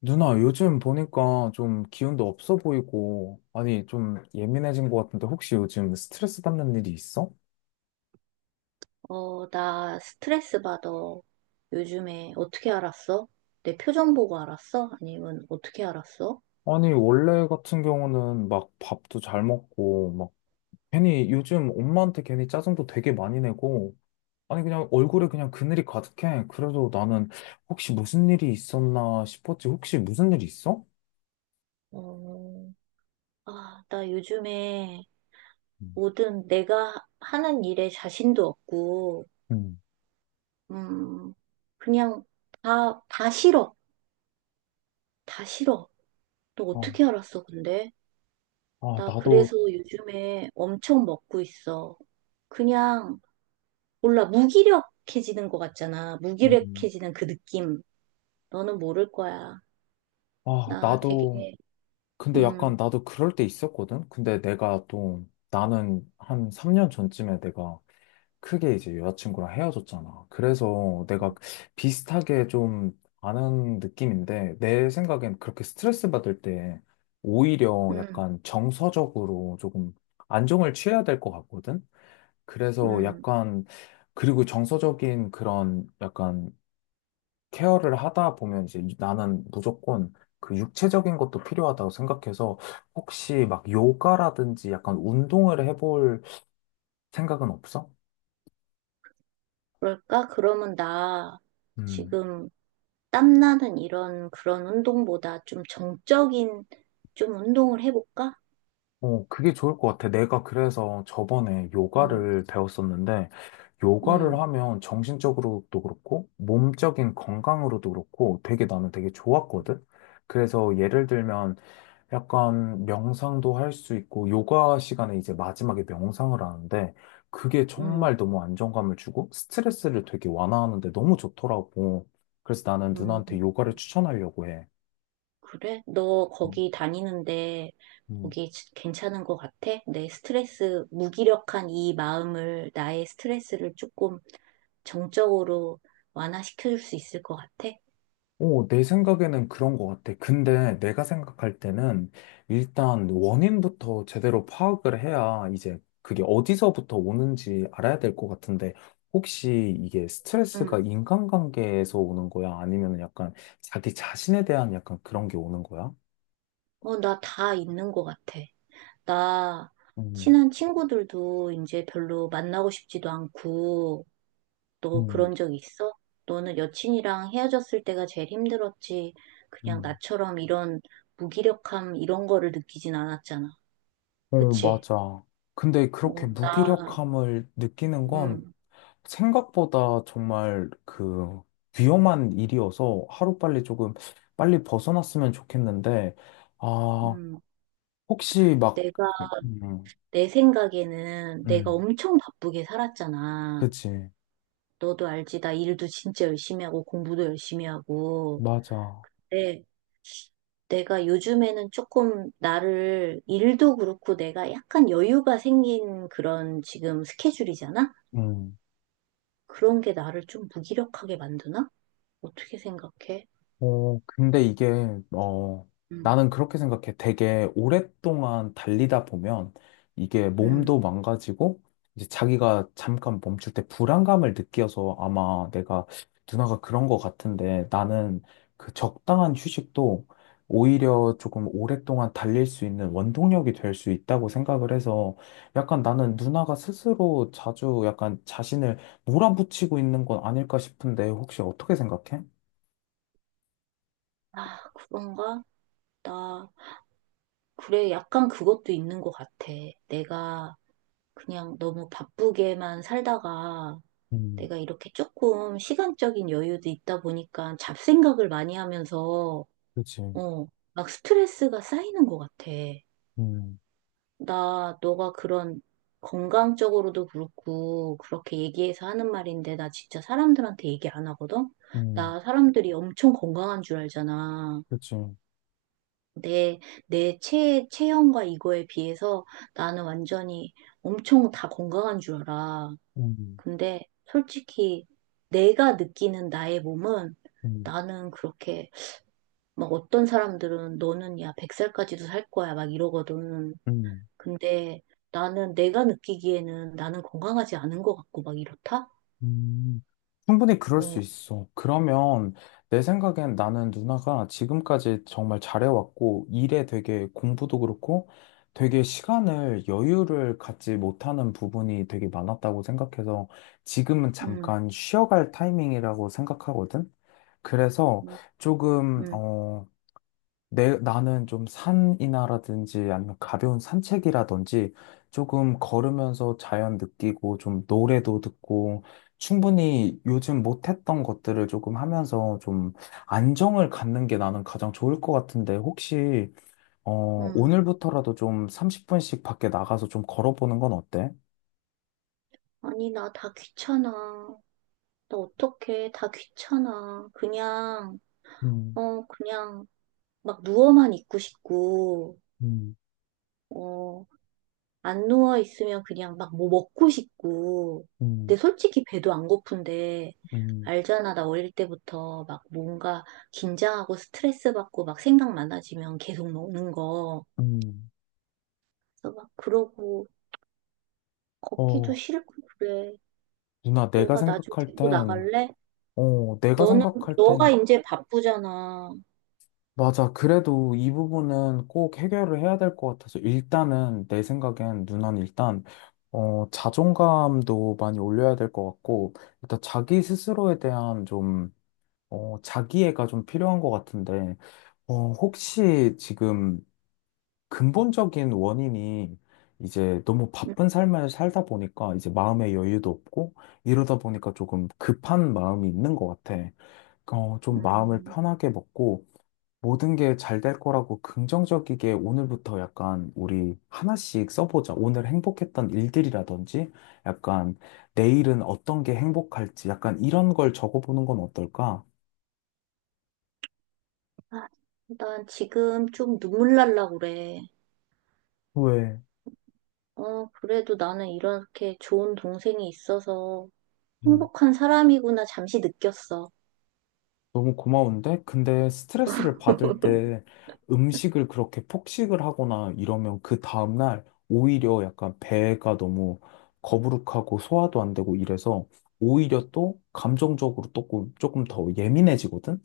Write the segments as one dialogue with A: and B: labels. A: 누나, 요즘 보니까 좀 기운도 없어 보이고, 아니, 좀 예민해진 것 같은데, 혹시 요즘 스트레스 받는 일이 있어?
B: 어, 나 스트레스 받아. 요즘에 어떻게 알았어? 내 표정 보고 알았어? 아니면 어떻게 알았어?
A: 아니, 원래 같은 경우는 막 밥도 잘 먹고, 막 괜히 요즘 엄마한테 괜히 짜증도 되게 많이 내고, 아니, 그냥 얼굴에 그냥 그늘이 가득해. 그래도 나는 혹시 무슨 일이 있었나 싶었지. 혹시 무슨 일이 있어?
B: 어, 아, 나 요즘에
A: 음.
B: 모든 내가 하는 일에 자신도 없고,
A: 음.
B: 음, 그냥 다 싫어. 다 싫어. 너
A: 어,
B: 어떻게 알았어, 근데?
A: 아,
B: 나
A: 나도,
B: 그래서 요즘에 엄청 먹고 있어. 그냥, 몰라, 무기력해지는 것 같잖아.
A: 음.
B: 무기력해지는 그 느낌. 너는 모를 거야.
A: 아,
B: 나
A: 나도
B: 되게,
A: 근데 약간
B: 음,
A: 나도 그럴 때 있었거든? 근데 내가 또 나는 한 3년 전쯤에 내가 크게 이제 여자친구랑 헤어졌잖아. 그래서 내가 비슷하게 좀 아는 느낌인데 내 생각엔 그렇게 스트레스 받을 때 오히려
B: 음,
A: 약간 정서적으로 조금 안정을 취해야 될 것 같거든? 그래서
B: 음.
A: 약간 그리고 정서적인 그런 약간 케어를 하다 보면 이제 나는 무조건 그 육체적인 것도 필요하다고 생각해서 혹시 막 요가라든지 약간 운동을 해볼 생각은 없어?
B: 그럴까? 그러면 나
A: 음.
B: 지금 땀나는 이런 그런 운동보다 좀 정적인 좀 운동을 해볼까?
A: 어, 그게 좋을 것 같아. 내가 그래서 저번에
B: 음,
A: 요가를 배웠었는데, 요가를
B: 음,
A: 하면 정신적으로도 그렇고, 몸적인 건강으로도 그렇고, 되게 나는 되게 좋았거든? 그래서 예를 들면, 약간 명상도 할 수 있고, 요가 시간에 이제 마지막에 명상을 하는데, 그게
B: 음,
A: 정말 너무 안정감을 주고, 스트레스를 되게 완화하는데 너무 좋더라고. 그래서 나는 누나한테
B: 음.
A: 요가를 추천하려고 해.
B: 그래? 너 거기 다니는데
A: 음.
B: 거기 괜찮은 것 같아? 내 스트레스, 무기력한 이 마음을, 나의 스트레스를 조금 정적으로 완화시켜줄 수 있을 것 같아?
A: 오, 내 생각에는 그런 것 같아. 근데 내가 생각할 때는 일단 원인부터 제대로 파악을 해야 이제 그게 어디서부터 오는지 알아야 될 것 같은데 혹시 이게 스트레스가
B: 응.
A: 인간관계에서 오는 거야? 아니면 약간 자기 자신에 대한 약간 그런 게 오는 거야?
B: 어, 나 다 있는 것 같아. 나
A: 음,
B: 친한 친구들도 이제 별로 만나고 싶지도 않고, 너
A: 음,
B: 그런 적 있어? 너는 여친이랑 헤어졌을 때가 제일 힘들었지. 그냥
A: 음.
B: 나처럼 이런 무기력함 이런 거를 느끼진 않았잖아.
A: 어,
B: 그치?
A: 맞아. 근데 그렇게
B: 어, 나,
A: 무기력함을 느끼는 건
B: 음,
A: 생각보다 정말 그 위험한 일이어서 하루빨리 조금 빨리 벗어났으면 좋겠는데, 아,
B: 음,
A: 혹시 막,
B: 내가,
A: 음,
B: 내 생각에는 내가
A: 음,
B: 엄청 바쁘게 살았잖아.
A: 그치.
B: 너도 알지? 나 일도 진짜 열심히 하고 공부도 열심히 하고.
A: 맞아.
B: 내, 내가 요즘에는 조금 나를 일도 그렇고 내가 약간 여유가 생긴 그런 지금 스케줄이잖아?
A: 음.
B: 그런 게 나를 좀 무기력하게 만드나? 어떻게 생각해?
A: 어, 근데 이게, 어,
B: 음,
A: 나는 그렇게 생각해. 되게 오랫동안 달리다 보면 이게
B: 음.
A: 몸도 망가지고, 이제 자기가 잠깐 멈출 때 불안감을 느껴서 아마 내가 누나가 그런 것 같은데 나는 그 적당한 휴식도 오히려 조금 오랫동안 달릴 수 있는 원동력이 될 수 있다고 생각을 해서 약간 나는 누나가 스스로 자주 약간 자신을 몰아붙이고 있는 건 아닐까 싶은데 혹시 어떻게 생각해?
B: 아, 그런가? 나, 그래, 약간 그것도 있는 것 같아. 내가 그냥 너무 바쁘게만 살다가
A: 음.
B: 내가 이렇게 조금 시간적인 여유도 있다 보니까 잡생각을 많이 하면서,
A: 그치.
B: 어, 막 스트레스가 쌓이는 것 같아.
A: 음,
B: 나 너가 그런 건강적으로도 그렇고 그렇게 얘기해서 하는 말인데 나 진짜 사람들한테 얘기 안 하거든?
A: 음,
B: 나 사람들이 엄청 건강한 줄 알잖아.
A: 그치.
B: 내, 내 체형과 이거에 비해서 나는 완전히 엄청 다 건강한 줄 알아. 근데 솔직히 내가 느끼는 나의 몸은
A: 음,
B: 나는 그렇게 막 어떤 사람들은 너는 야 100살까지도 살 거야 막 이러거든.
A: 음,
B: 근데 나는 내가 느끼기에는 나는 건강하지 않은 것 같고 막 이렇다?
A: 음. 충분히 그럴
B: 응,
A: 수 있어. 그러면 내 생각엔 나는 누나가 지금까지 정말 잘해왔고, 일에 되게 공부도 그렇고, 되게 시간을 여유를 갖지 못하는 부분이 되게 많았다고 생각해서 지금은
B: 응,
A: 잠깐 쉬어갈 타이밍이라고 생각하거든. 그래서
B: 응,
A: 조금,
B: 응,
A: 어, 나는 좀 산이나라든지 아니면 가벼운 산책이라든지 조금 걸으면서 자연 느끼고 좀 노래도 듣고 충분히 요즘 못했던 것들을 조금 하면서 좀 안정을 갖는 게 나는 가장 좋을 것 같은데 혹시, 어,
B: 응.
A: 오늘부터라도 좀 30분씩 밖에 나가서 좀 걸어보는 건 어때?
B: 아니, 나 다 귀찮아. 나 어떡해. 다 귀찮아. 그냥,
A: 음,
B: 어, 그냥 막 누워만 있고 싶고,
A: 음,
B: 어, 안 누워 있으면 그냥 막 뭐 먹고 싶고.
A: 음,
B: 근데 솔직히 배도 안 고픈데,
A: 음,
B: 알잖아. 나 어릴 때부터 막 뭔가 긴장하고 스트레스 받고 막 생각 많아지면 계속 먹는 거.
A: 음.
B: 그래서 막 그러고 걷기도
A: 어,
B: 싫고 그래.
A: 누나, 내가
B: 너가 나 좀
A: 생각할
B: 데리고
A: 땐,
B: 나갈래?
A: 어, 내가
B: 너는
A: 생각할
B: 너가
A: 땐
B: 이제 바쁘잖아.
A: 맞아. 그래도 이 부분은 꼭 해결을 해야 될 것 같아서 일단은 내 생각엔 누난 일단 어, 자존감도 많이 올려야 될 것 같고 일단 자기 스스로에 대한 좀 어, 자기애가 좀 필요한 것 같은데 어, 혹시 지금 근본적인 원인이 이제 너무
B: 음,
A: 바쁜 삶을 살다 보니까 이제 마음의 여유도 없고 이러다 보니까 조금 급한 마음이 있는 것 같아. 어, 좀 마음을
B: 음.
A: 편하게 먹고 모든 게 잘 될 거라고 긍정적이게 오늘부터 약간 우리 하나씩 써보자. 오늘 행복했던 일들이라든지 약간 내일은 어떤 게 행복할지 약간 이런 걸 적어보는 건 어떨까?
B: 아, 난 지금 좀 눈물 날라 그래.
A: 왜?
B: 어, 그래도 나는 이렇게 좋은 동생이 있어서
A: 음,
B: 행복한 사람이구나 잠시 느꼈어.
A: 너무 고마운데? 근데 스트레스를 받을 때 음식을 그렇게 폭식을 하거나 이러면 그 다음날 오히려 약간 배가 너무 거부룩하고 소화도 안 되고 이래서 오히려 또 감정적으로 조금 더 예민해지거든?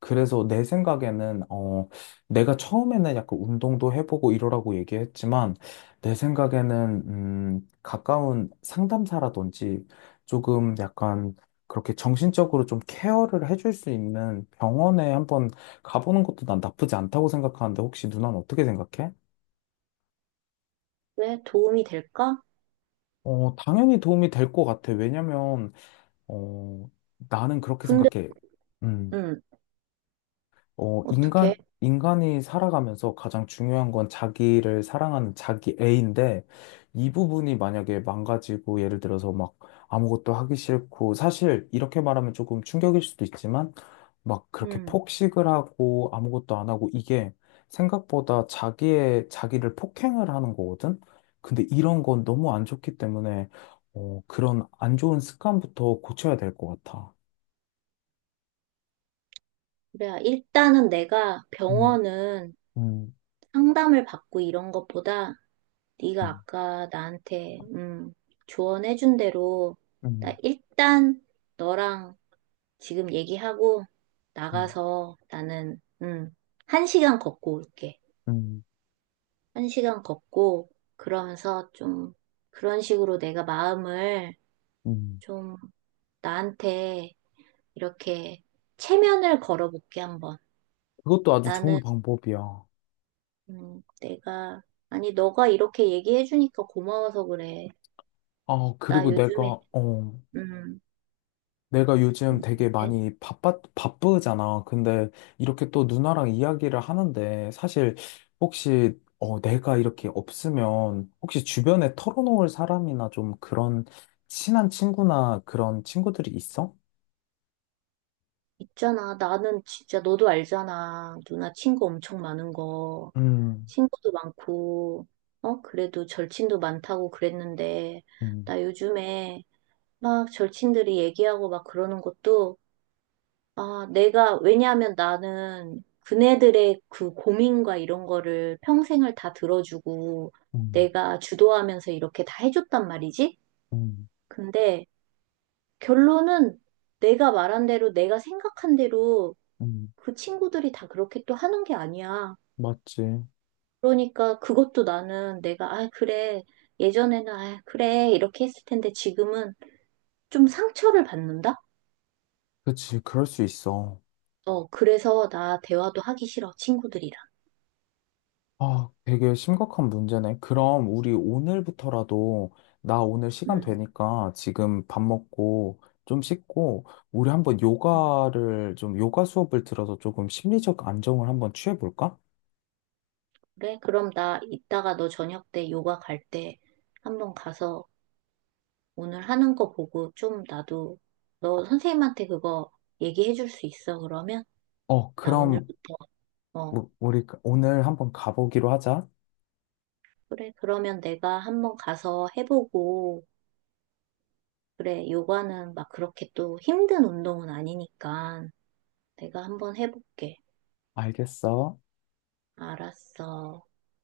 A: 그래서 내 생각에는, 어, 내가 처음에는 약간 운동도 해보고 이러라고 얘기했지만, 내 생각에는, 가까운 상담사라든지 조금 약간 그렇게 정신적으로 좀 케어를 해줄 수 있는 병원에 한번 가보는 것도 난 나쁘지 않다고 생각하는데, 혹시 누나는 어떻게 생각해?
B: 왜 도움이 될까?
A: 어, 당연히 도움이 될 것 같아. 왜냐면, 어, 나는 그렇게
B: 근데
A: 생각해. 음.
B: 음,
A: 어,
B: 어떻게?
A: 인간이 살아가면서 가장 중요한 건 자기를 사랑하는 자기 애인데, 이 부분이 만약에 망가지고, 예를 들어서 막 아무것도 하기 싫고, 사실 이렇게 말하면 조금 충격일 수도 있지만, 막 그렇게
B: 음,
A: 폭식을 하고, 아무것도 안 하고, 이게 생각보다 자기를 폭행을 하는 거거든? 근데 이런 건 너무 안 좋기 때문에, 어, 그런 안 좋은 습관부터 고쳐야 될 것 같아.
B: 그래. 일단은 내가
A: 음,
B: 병원은
A: 음,
B: 상담을 받고 이런 것보다 네가
A: 음.
B: 아까 나한테 조언해준 대로 나
A: 음,
B: 일단 너랑 지금 얘기하고
A: 음,
B: 나가서 나는 1시간 걷고 올게.
A: 음.
B: 1시간 걷고 그러면서 좀 그런 식으로 내가 마음을
A: 음,
B: 좀 나한테 이렇게 체면을 걸어볼게 한번.
A: 그것도 아주
B: 나는
A: 좋은 방법이야.
B: 내가 아니 너가 이렇게 얘기해주니까 고마워서 그래.
A: 아,
B: 나
A: 그리고 내가,
B: 요즘에
A: 어,
B: 음,
A: 내가 요즘 되게 많이 바쁘잖아. 근데 이렇게 또 누나랑 이야기를 하는데 사실 혹시, 어, 내가 이렇게 없으면 혹시 주변에 털어놓을 사람이나 좀 그런 친한 친구나 그런 친구들이 있어?
B: 있잖아. 나는 진짜 너도 알잖아. 누나 친구 엄청 많은 거.
A: 음,
B: 친구도 많고, 어? 그래도 절친도 많다고 그랬는데,
A: 음,
B: 나 요즘에 막 절친들이 얘기하고 막 그러는 것도, 아, 내가, 왜냐하면 나는 그네들의 그 고민과 이런 거를 평생을 다 들어주고,
A: 음,
B: 내가 주도하면서 이렇게 다 해줬단 말이지?
A: 음,
B: 근데 결론은 내가 말한 대로, 내가 생각한 대로
A: 음,
B: 그 친구들이 다 그렇게 또 하는 게 아니야.
A: 맞지.
B: 그러니까 그것도 나는 내가, 아, 그래. 예전에는, 아, 그래. 이렇게 했을 텐데 지금은 좀 상처를 받는다?
A: 그치, 그럴 수 있어.
B: 어, 그래서 나 대화도 하기 싫어. 친구들이랑.
A: 아, 되게 심각한 문제네. 그럼 우리 오늘부터라도 나 오늘 시간
B: 음,
A: 되니까 지금 밥 먹고 좀 씻고 우리 한번
B: 음,
A: 요가를 좀 요가 수업을 들어서 조금 심리적 안정을 한번 취해볼까?
B: 그래? 그럼 나 이따가 너 저녁 때 요가 갈 때 한번 가서 오늘 하는 거 보고 좀 나도 너 선생님한테 그거 얘기해 줄 수 있어. 그러면
A: 어,
B: 나
A: 그럼
B: 오늘부터, 어,
A: 우리 그 오늘 한번 가보기로 하자.
B: 그래. 그러면 내가 한번 가서 해보고 그래, 요가는 막 그렇게 또 힘든 운동은 아니니까 내가 한번 해볼게.
A: 알겠어.
B: 알았어.